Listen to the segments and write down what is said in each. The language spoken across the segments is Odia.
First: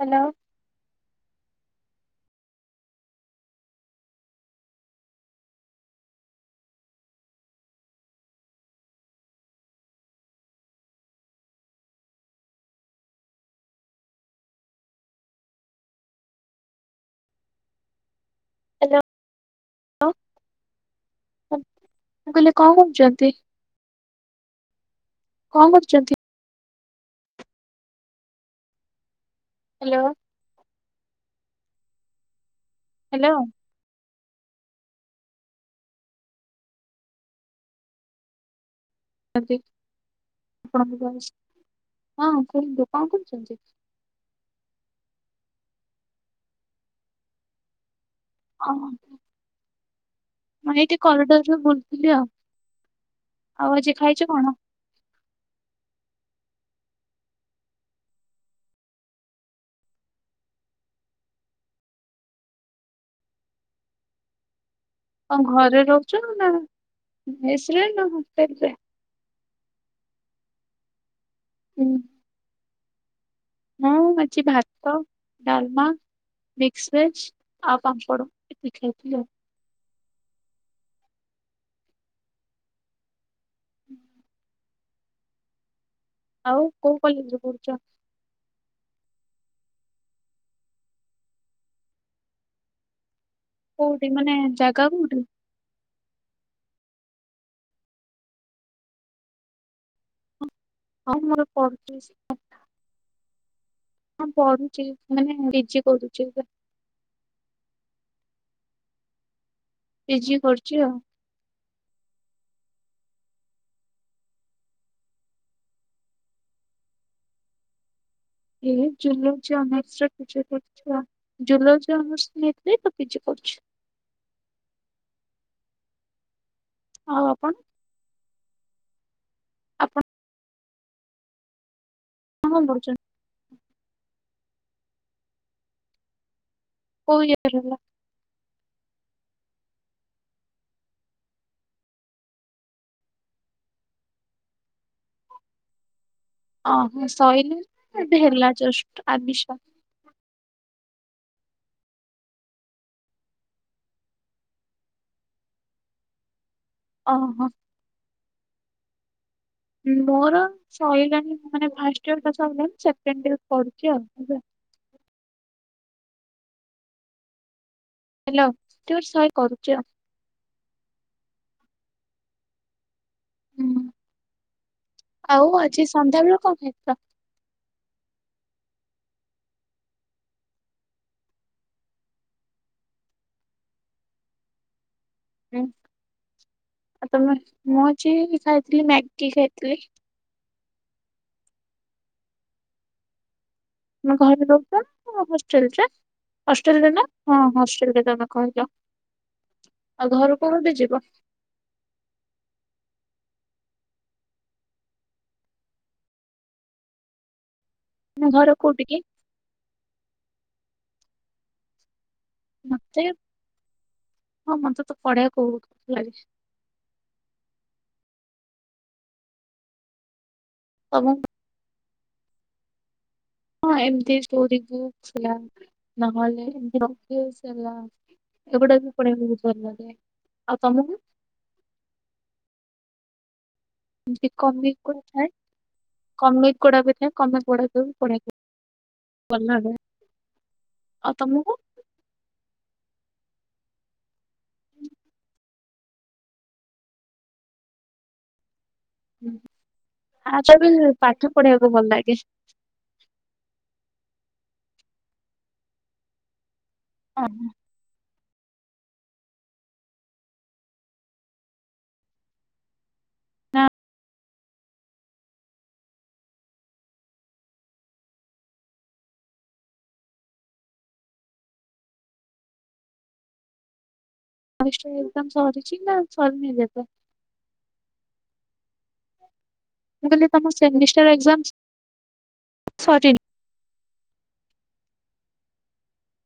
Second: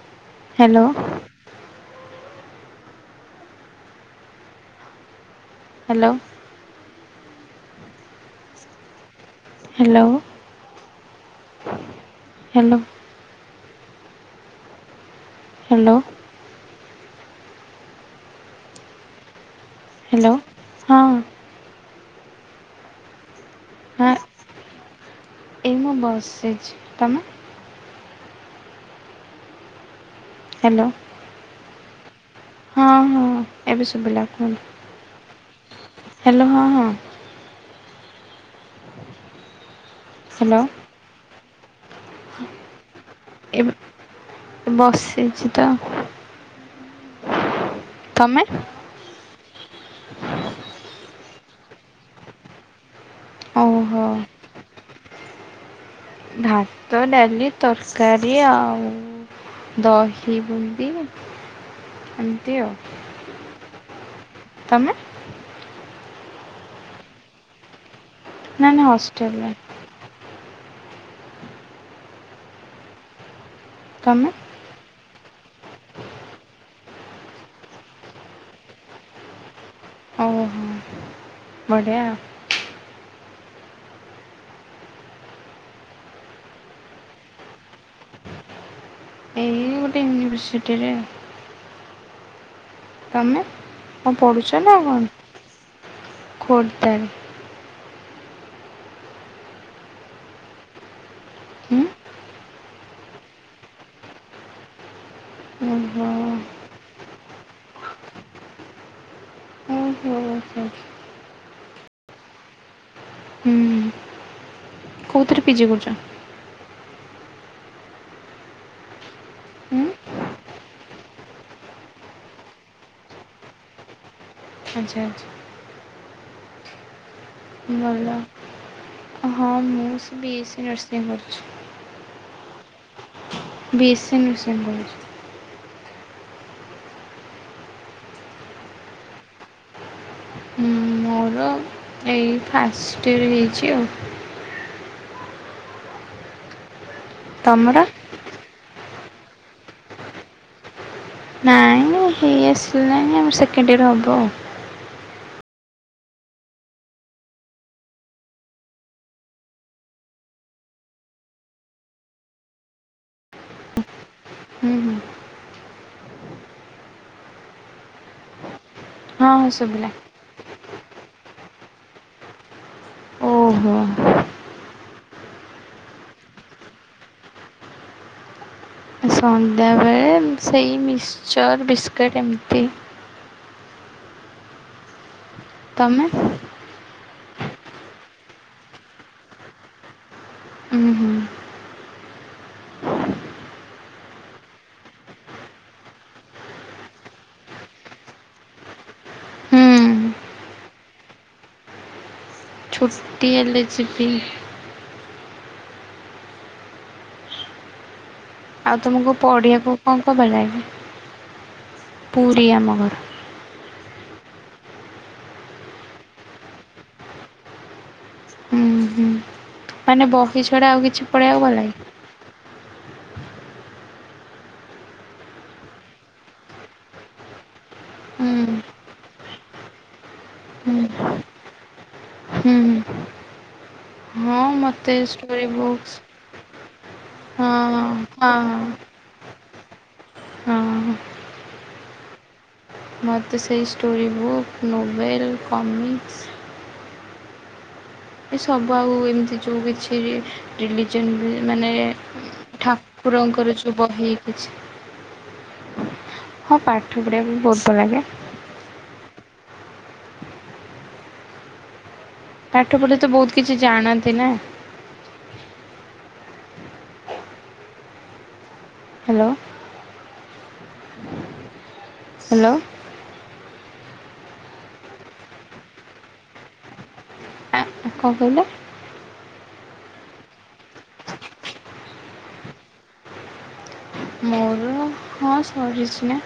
Hello. Hello. Hello. Hello. Hello. Hello. Hello hello ହଁ ମୁଁ କହିଲି କଣ କରୁଛନ୍ତି? ହଁ କଣ ଏଇ ମୁଁ କରୁଛନ୍ତି ବସିଛି ତମେ? ହ୍ୟାଲୋ। ହ୍ୟାଲୋ। ହଁ। ହଁ ହ୍ୟାଲୋ। ଏବେ ଶୁଭିଲା କୁହନ୍ତୁ? ହ୍ୟାଲୋ ହଁ ହଁ। [unintelligible] ହ୍ୟାଲୋ। ହଁ କୁହନ୍ତୁ କଣ? କରୁଛନ୍ତି? ଏବେ ବସିଛି ତ ଆଉ। ତମେ? ଓ ହ। ମୁଁ ଏଇଠି କରିଡରରେ ବୁଲଥିଲି ଆଉ। ଆଉ ଆଜି ଓହୋ ଖାଇଛ କଣ? ଭାତ, ଡାଲି, ତରକାରୀ ଆଉ ଦହି ବୁନ୍ଦି ଏମତି ଆଉ। ତମେ? କଣ ଘରେ ରହୁଛ ନା ମେସରେ ନା କଣ? ନ ନା ହାଷ୍ଟେଲରେ। ହୁଁ। ହଁ ମୁଁ ତମେ ଆଜି ଭାତ ଡାଲମା, ମିକ୍ସ ଭେଜ ଆଉ ପାମ୍ପଡ଼ ଏତିକି ଖାଇଥିଲି ଆଉ। ଓହୋ। ବଢିଆ। ଆଉ କୋଉ କଲେଜରେ ପଢୁଛ? ମୁଁ ଗୋଟେ ୟୁନଭର୍ସିଟିରେ ଆଉ। ତମେ କୋଉଠି କଉଣ ମାନେ ପଢ଼ୁଛ ନା ଜାଗା କୋଉଠି? କଣ? ଖୋର୍ଦାରେ। ହଉ ମୋର ଉଁ ପଢୁଛି ଶ ହଁ ପଢୁଛି ମାନେ ପିଜି ଓହୋ କରୁଛି ଏବେ। ଓହୋ ପିଜି ଆଚ୍ଛା କରୁଛି ଆଉ। ହୁଁ। କୋଉଥିରେ ପିଜି କରୁଛ? ଏଇ ଜୁଲୋଜି ଉଁ ଅନର୍ସ ରଖିଚି ପଢୁଛି ଆଉ। ଜୁଲୋଜି ଅନର୍ସ ନେଇଥିଲି ତ ପିଜି କରୁଚି। ଆଛା ଆଛା। ଆଉ ଆପଣ? ଭଲ ହଁ ଆପଣ ମୁଁ ସେ ବିଏସି ନର୍ସିଂ କରିଛି। [inaudible] କଣ ପଢୁଛନ୍ତି? ବି ଏ ସି ନର୍ସିଙ୍ଗ କରୁଚି। କଉ ଇଅର ହେଲା? ହଁ ମୋର ଏଇ ଫାଷ୍ଟଇୟର ହେଇଛି ଆଉ। ଓ ହୋ ଶଇନି ତମର ଏବେ ହେଲା ଜଷ୍ଟ ଆଡ଼ମିଶନ। ନାଇଁ ମ ହେଇ ଆସିଲାନି ଆମର ସେକେଣ୍ଡ ଇୟର ହବ ଆଉ। ଓହୋ। ମୋର ସଇଲାଣି ମାନେ ଫାଷ୍ଟ ଇୟର ତ ସଇଲାଣି ସେକେଣ୍ଡ ଇୟର ପଢୁଚି ଆଉ ବ ହୁଁ ହୁଁ। ହେଲ ହଁ [unintelligible] ହଁ କରୁଚି ଆଉ। ଶୁଭିଲା ଓହୋ। ହୁଁ ଆଉ ଆଜି ସନ୍ଧ୍ୟାବେଳୁ କଣ ଖାଇ [inaudible] ସନ୍ଧ୍ୟାବେଳେ ସେଇ ମିକ୍ସଚର୍ ବିସ୍କୁିଟ୍ ଏମିତି। ହୁଁ। ତମେ ଆଉ ତମେ ମୁଁ ଅଛି କି ଖାଇଥିଲି ମ୍ୟାଗି ଖାଇଥିଲି। ଉଁ ହୁଁ। ତମେ ଘରେ ରହୁଚ ହଷ୍ଟେଲ ରେ। ହଷ୍ଟେଲ ରେ ନା ହଁ ହଷ୍ଟେଲ ରେ ତମେ କହିଜ। ହୁଁ ଆଉ ଘରୁକୁ [unintelligible] ଯିବ ଛୁଟି ହେଲେ ଯିବି। ନା ଘର ଆଉ କୋଉଠି କି? ତୁମକୁ ପଡ଼ିଆକୁ କଁ କଁ ଭଲ ଲାଗେ ପୁରୀ ଆମ ମତେ ଘର। ହଁ ମତେ ତ ପଢେଆ [unintelligible] ହୁଁ ହୁଁ ମାନେ ବହି ଛଡ଼ା ଆଉ କିଛି ତମକୁ ପଢିଆବାକୁ ଭଲ ଲାଗେ। ହଁ ଏମିତିଷ୍ଟୋରି ବୁକ୍ଲ ହେଲା ନ ହଲେ [inaudible] ହେଲା। ହୁଁ ଏଗୁଡା ବି ପଢ଼ିବାକି ବହୁତ ଭଲ ଲାଗେ ଆଉ ତମକୁ? ହୁଁ। ହଁ କମିକ୍ ମୋତେ ଗୋଡ଼ା ଥାଏ ଷ୍ଟୋରି ବୁକ୍ସ୍ କମିକ୍ ଗୋଡା ବି ଥାଏ ହଁ ହଁ [unintelligible] ହଁ ହଁ ହଁ ଆଉ ତମୁକୁ। ମୋତେ ସେଇ ଷ୍ଟୋରି ବୁକ୍ ନୋଭେଲ୍ କମିକ୍ସ ଏଇ ସବୁ ଆଉ ଏମିତି ଯଉ କିଛି ରି ଆର୍ଟ୍ସ ବି ରିଲିଜନ ପାଠ ରେ ପଢିବାକୁ ମାନେ ଭଲ ଲାଗେ। ଠାକୁରଙ୍କର ଯୋଉ ବହି କିଛି। ହଁ ପାଠ ପଢ଼ିବାକୁ ବି ଓହୋ। ବହୁତ ଭଲ ଲାଗେ। ପାଠ ପଢେ ତ ବହୁତ କିଛି ଜାଣନ୍ତି ନା। ହାଲୋ। ହାଲୋ। ଅଉ ଏ [unintelligible] ଏକଜାମ ସରିଯି ନା ସରିନି [unintelligible] ଆ କଣ କହିଲେ। ମୁ କହିଲ ତମ ସେମିଷ୍ଟାର ଏକଜାମ୍ସ ସରିନି। ମୋର ହଁ ସରିଛି ନା।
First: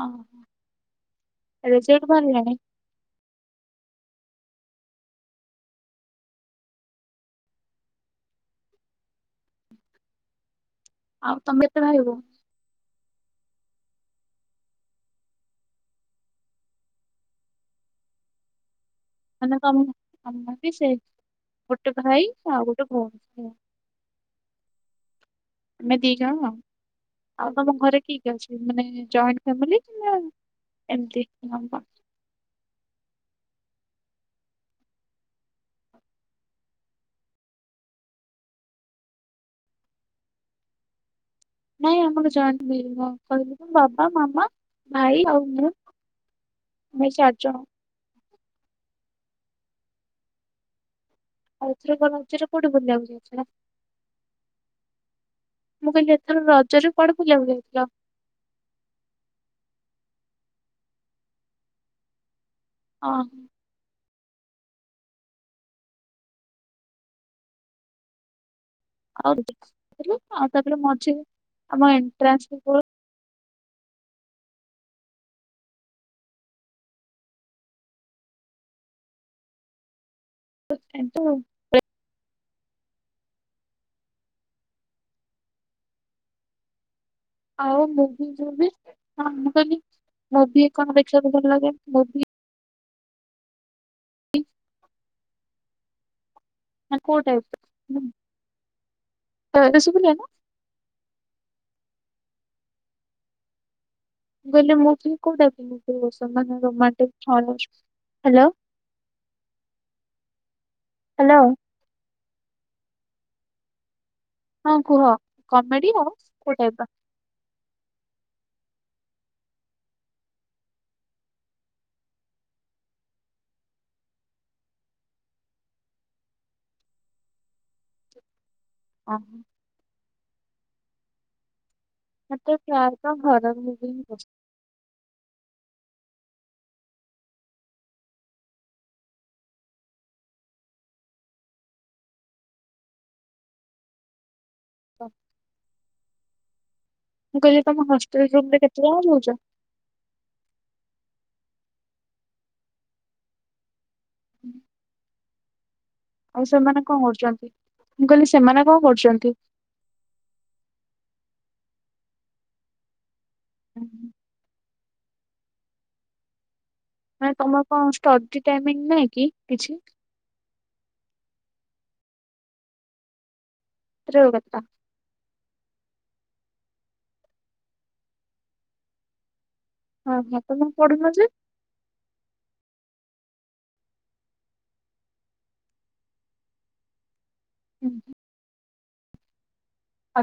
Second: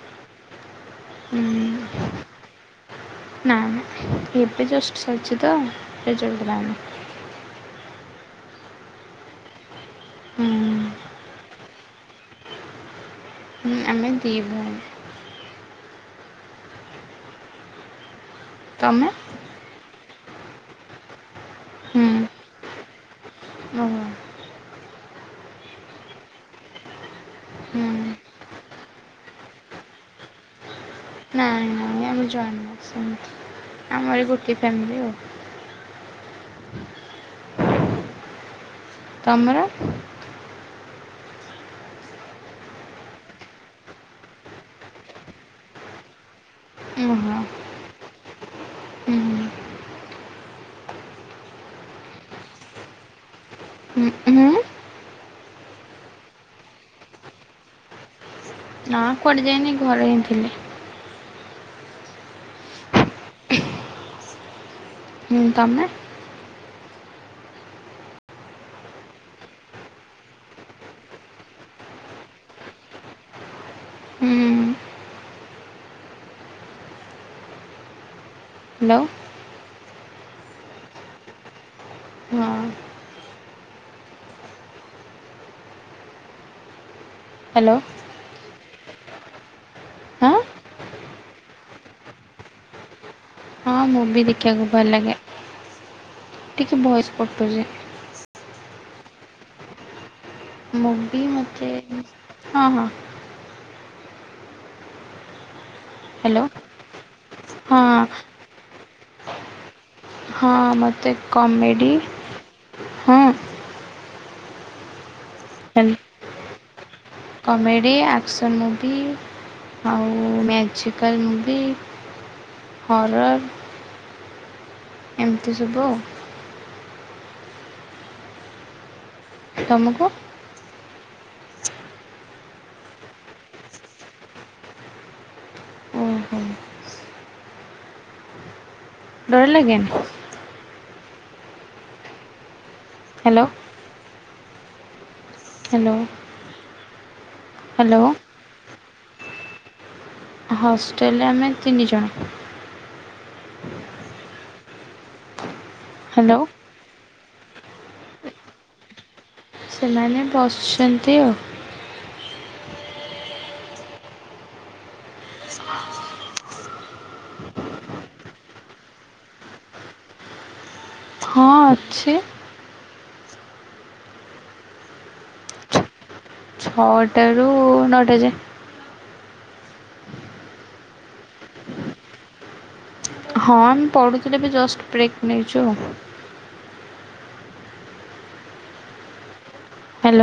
ଅ ହ ରୋଷେଇ [unintelligible] ଭଲ ଲାଗେ ନାଁ। ଏବେ ଜଷ୍ଟ ସରୁଚି ତ। [unintelligible] ଆଉ ତମେ କେତେ ଭାଇ ଭଉ ହୁଁ ଆମେ ଦି ଭଉଣୀ। ତମେ। ମାନେ ତମ୍ ଆମେବି ସେମ୍ ଗୋଟେ ହୁଁ ଭାଇ ଆଉ ଗୋଟେ ଭଉଣୀ। ଓହୋ ଆମେ ଦି ଜଣ ଆଉ। ଆଉ ତମ ହୁଁ ଘରେ କିଏ କିଏ ଅଛନ୍ତି ମାନେ ଜଏଣ୍ଟ ଫାମଲୀ ନା ଏମିତି। ନାଇଁ ନାଇଁ ଆମେ ଜଏଣ୍ଟ ନୁହଁ ସେମିତି ଆମର ଗୋଟେ ଫାମାଲି ଆଉ। ତମର? ନାଇଁ ଆମର ଜଏଣ୍ଟଲି ମୋ ଅଙ୍କଲ ମୁଁ ବାବା ମାମା ଭାଇ ଆଉ ମୁଁ। ଆମେ ଉଁ ହ। ଚାରିଜଣ। ଆଉ ଏଥରକ ରଜରେ କୋଉଠି ବୁଲିବାକୁ ଯାଇଥିଲ? ଉଁ ହୁଁ? ମୁଁ କହିଲି ଏଥର ରଜରେ କୁଆଡ଼େ ବୁଲିବାକୁ ଯାଇଥିଲ? ନାଁ କୁଆଡ଼େ ଯାଇନେଇ ଘରେ ହିଁ ଥିଲି। ଅହ। ହୁଁ ତମେ? ଆଉ [inaudible] ଆଉ ତାପରେ ମଝିରେ ଆମ ଏଣ୍ଟ୍ରାନ୍ସରେ [unintelligible] ହୁଁ। ଲ ଏଁ ତୁ ହଁ। ହ୍ୟାଲୋ ଆଉ ମୁଭି ଯୋଉ ବି ହଁ କହିଲି ହଁ ମୁଭି କଣ ଦେଖିବାକୁ ଭଲ ଲାଗେ ମୁଭି? ହଁ ମୁଭି ଦେଖିବାକୁ ଭଲ ଲାଗେ। ଟିକେ ମାନେ ଭଏସ୍ କୋଉ କଟୁଛି ଟାଇପିର? ତ ଏବେ ଶୁବିଲା ନା? ମୁଭି ମତେ ହଁ ହଁ। ମୁଁ କହିଲି ମୁଭି କୋଉ ହ୍ୟାଲୋ ଟାଇପିର ରୋମାଣ୍ଟିକ, ହରର୍? ହଁ ହେଲୋ। ହଁ ମତେ ହ୍ୟାଲୋ। କମେଡ଼ି ହଁ। ହଁ କୁହ କମେଡି ହ୍ୟାଲୋ ଆଉ କୋଉ ଟାଇପିର? କମେଡ଼ି ଆକ୍ସନ୍ ମୁଭି ଆଉ ମ୍ୟାଜିକାଲ୍ ମୁଭି। ହରର୍। ଏମତି ସବୁ ଆଉ। ଅ ହଁ। ତମୁକୁ? ମତେ ପ୍ରାୟତଃ ହରର୍ ମୁଭି ହିଁ ପ ଓହୋ ଡର ଲାଗେନି? ହ୍ୟାଲୋ। ତ ହ୍ୟାଲୋ। ମୁଁ କହିଲି ତମ ହ୍ୟାଲୋ ହଷ୍ଟେଲ ରୁମ୍ ରେ କେତେ ଜଣ ରହୁଚ? ହଷ୍ଟେଲରେ ଆମେ ତିନି ଜଣ। ଉଁ ହ୍ୟାଲୋ ଆଉ ସେମାନେ କଁ କରୁଚନ୍ତି? ମୁଁ କହିଲି ସେମାନେ କଁ କରୁଚନ୍ତି? ସେମାନେ ବସଛନ୍ତି ଆଉ। ଉଁ ହୁଁଁ। [inaudible] ଆଏଁ ତମର କଁ ଷ୍ଟଡି ଟାଇମିଂ ନାହିଁ କି କିଛି? ହଁ ଅଛି। ରୁ ଗେତା ଛଅଟା ରୁ ନଅଟା ଯାଏ। ଅଁ ହଁ ତମର ମୁଁ ପଢୁନ ଯେ? ହଁ ଆମେ ପଢ଼ୁଥୁଲୁ ଏବେ ଜଷ୍ଟ ବ୍ରେକ୍ ନେଇଚୁ ଆଉ। [inaudible]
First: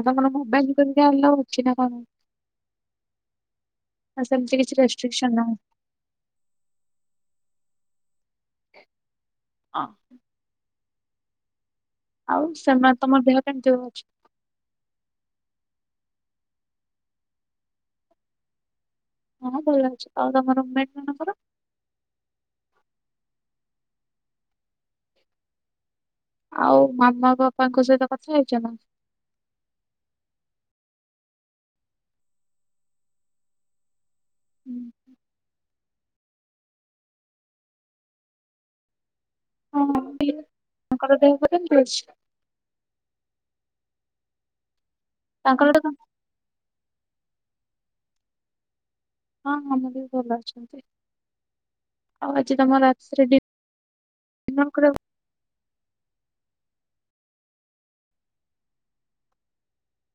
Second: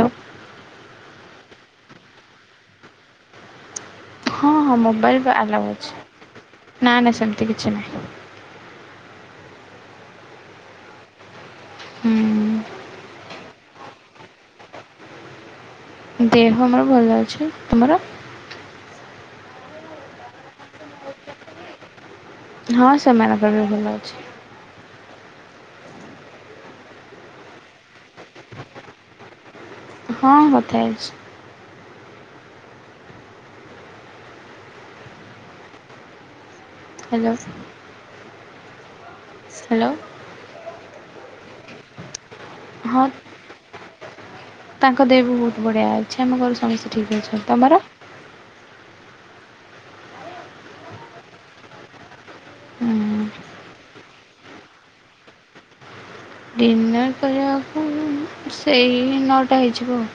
ଆଉ ମାନ ମୋବାଇଲ ଗି ଆଲା ଅଛିିନା କଣ? ନା ସେମିତି ହଁ କିଛି ହଁ ମୋବାଇଲ ରେଷ୍ଟ୍ରିକସନ ବି ନାହିଁ? ଆଲାଉ ଅଛି ନା ନା ସେମିତି କିଛି ନାହିଁ। ହଁ। ଆଉ ହୁଁ ସେମାନେ ତମ ଦେହ କେମିତି ଅଛି? ଦେହ ମୋର ଭଲ ଅଛି ତମର? ହଁ ଭଲ ଅଛି ଆଉ ତମ ମେଟ୍ ମାନଙ୍କର? ହଁ ସେମାନ କର ବି ଭୁଲ ଅଛି। ଆଉ ମାମା ବାପାଙ୍କ ସହିତ କଥା ହେଇଚ ନା? ହଁ କଥା ହେଇଚି। ହୁଁ। ହାଲୋ। ହଁ ମମି ତାଙ୍କର ଦେହ ଭଲ ଅଛି? ହଁ। ତାଙ୍କ ଦେହ ବି ବହୁତ୍ ତାଙ୍କର ବଢ଼ିଆ ତ ଅଛି ଆମ ଘରୁ ସମସ୍ତେ ଠିକ୍ ଅଛନ୍ତି ତମର? ହଁ ହଁ ମମି ବି ଭଲ ଅଛନ୍ତି। ଆଉ ଆଜି ତମ ହୁଁ ରାଜ୍ ରେଡି [inaudible] ପୁରା। ଡିନର୍ କରିବାକୁ ସେଇ ନଅଟା ହେଇଯିବ ଆଉ।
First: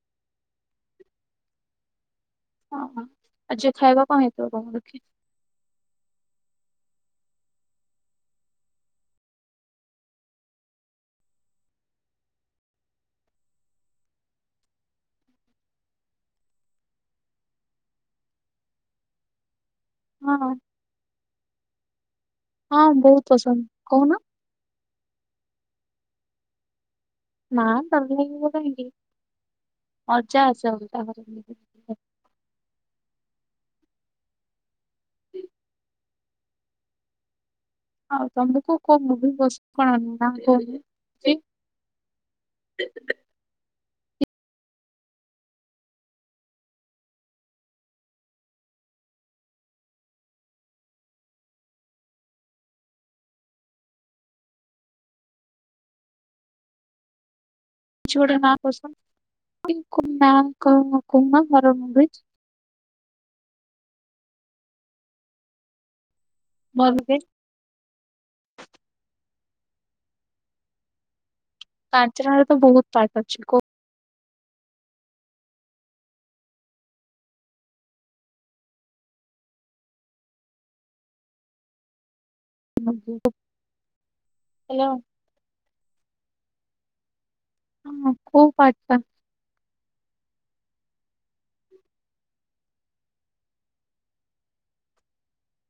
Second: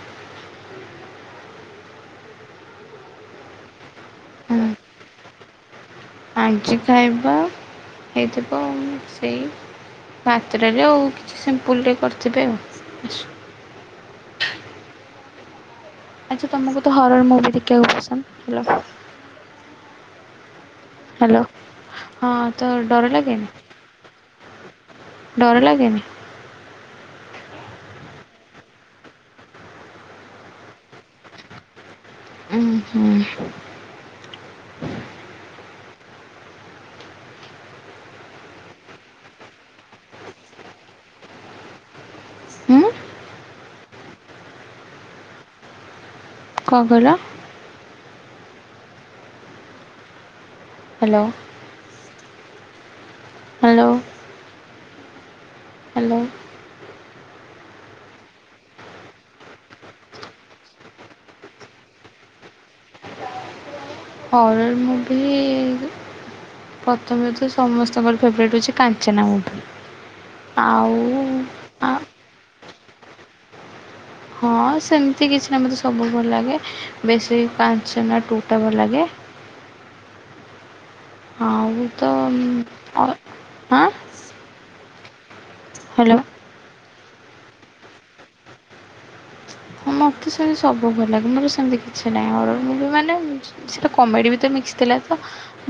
ଓଁ ହଁ ଆଜି ଖାଇବା କଣ ହୁଁ ହେଇଥିବ [inaudible] ଆଜି ଖାଇବା ହେଇଥିବ ସେଇ ମାତ୍ରରେ ଆଉ କିଛି ସିମ୍ପୁଲ୍ ଟେ କରିଥିବେ। ଆଚ୍ଛା ତୁମକୁ ତ ହରର ମୁଭି ଦେଖିବାକୁ ପସନ୍ଦ [inaudible] ହଁ। ହାଲୋ ହଁ ତ ହଁ ଡର ବହୁତ ଲାଗେନି? ପସନ୍ଦ। କହୁନ। ଡର ଲାଗେନି? ନା ଡର ଲାଗିବ କାହିଁକି ମଜା ଆସେ ତା ଘରେ। ଉୁଁ ହୁଁ। ଆଉ ତମକୁ କୋଉ ମୁଭି ପସ୍ କଣ [inaudible] ଉଁ। କ କହିଲ? ହାଲୋ। ହାଲୋ। ହାଲୋ। କିଛି ଗୋଟେ ନା ପସନ୍ଦ [unintelligible] ହରଣ ମୁଭି ଭଲ ଯେ ପ୍ରଥମେ। ତ ସମସ୍ତଙ୍କର ଫେବରେଟ୍ ହେଉଛି କାଞ୍ଚନା ମୁଭି ଆଉ ଆ ପାଞ୍ଚରାରେ ତ ବହୁତ୍ ପାଟ୍ ଅଛି କଉ? ହଁ ସେମିତି କିଛି ନା ମୋତେ ସବୁ ଭଲ ଲାଗେ ବେଶୀ କାଞ୍ଚନା ଟୁ ଟା ଭଲ ଲାଗେ। ହଁଉ ତ ଅ ହାଁ ହାଲୋ। ହାଲୋ। ହଁ କୋଉ ପାଟ୍ ଟା? ମତେ ସେମିତି ସବୁ ଭଲ ଲାଗେ ମାନେ ସେମିତି କିଛି ନାହିଁ ମୁଁ ବି ମାନେ। ସେଟା କମେଡ଼ି ବି ତ ମିକ୍ସ ଥିଲା ତ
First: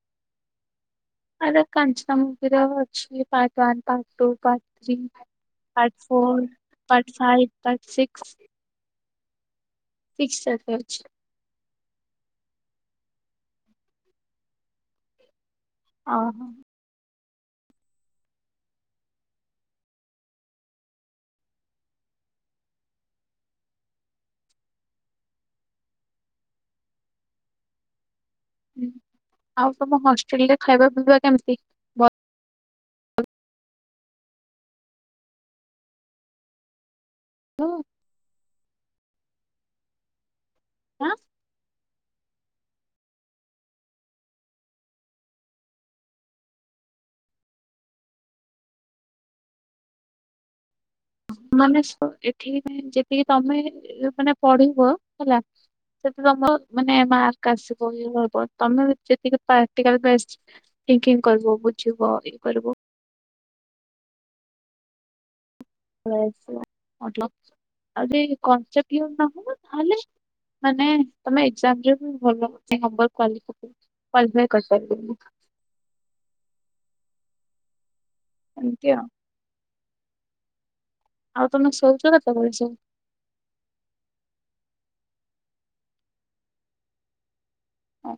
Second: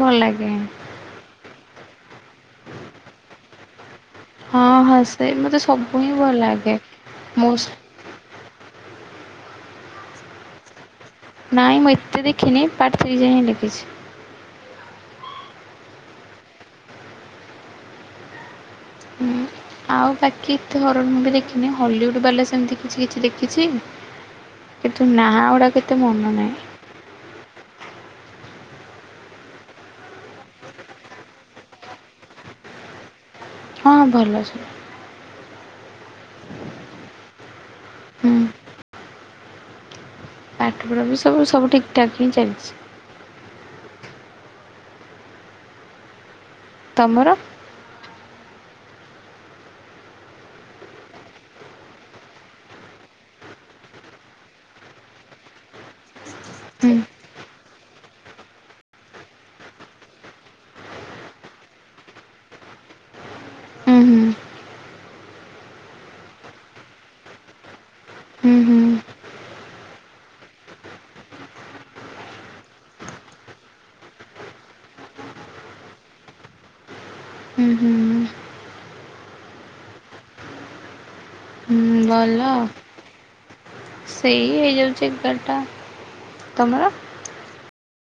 ଭଲ ଲାଗେ। ଆ କାଞ୍ଚନ ମୁବିର ଅଛି ପା ପାର୍ଟ ଟୁ ପାର୍ଟ ହଁ ଥ୍ରୀ ହସେ ମୋତେ ସବୁ ପାର୍ଟ ହିଁ ଭଲ ଫୋର ଲାଗେ part five most part six. Six ଯାକେ ଅଛି। ନାଇଁ ମୁଁ ଏତେ ଦେଖିନି ପାର୍ଟ ଥ୍ରୀ ଯାଏ ହିଁ ଦେଖିଛି। ଓହୋ। ହୁଁ ଆଉ ବାକି ଏତେ ହରର ମୁଭି ଦେଖିନି ହଲିଉଡ଼୍ ବାଲା ସେମିତି କିଛି କିଛି ଦେଖିଛି। କିନ୍ତୁ ନାଁ ଗୁଡ଼ାକ ଏତେ ମନ ନାହିଁ। ହୁଁ ଆଉ ତମ ହଷ୍ଟେଲରେ ଖାଇବା ପିଇବା କେମିତି? ଭଲ ହଁ ଭଲ ସବୁ। ହଁ। ହୁଁ ପାଠପଢାବି ସବୁ ସବୁ ଠିକ୍ ଠାକ୍ ହିଁ ଚାଲିଛି। ତମର। ମାନେ ଏଠି ଯେତିକି ତମେ ମାନେ ପଢିବ ହେଲା ସେଠ ତମର ହୁଁ ମାନେ ମାର୍କ ଆସିବ ଇଏ ହବ ତମେ ଯେତିକି ପ୍ରାକ୍ଟିକାଲ ପା କି କଇବୁ ବୁଝିବ ଇଏ କରିବୁ। ହୁଁ ହୁଁ। ମ ଆଜି ହୁଁ କ ଚା ନ ତାହଲେ ମାନେ ତମେ ଏକ୍ଜାମରେ ବି ଭଲ ହଛିବ କ କ୍ଵାଲିଫାଏ କରିପାରିବ। ହୁଁ ହୁଁ ହୁଁ। ଏମିତି ଆଉ। ଆଉ ତମେ ସୋଉଛ ହୁଁ କେତବେଳେ ଭଲ ସବୁ। ସେଇ ହେଇଯାଉଛି ଏଗାରଟା ତମର?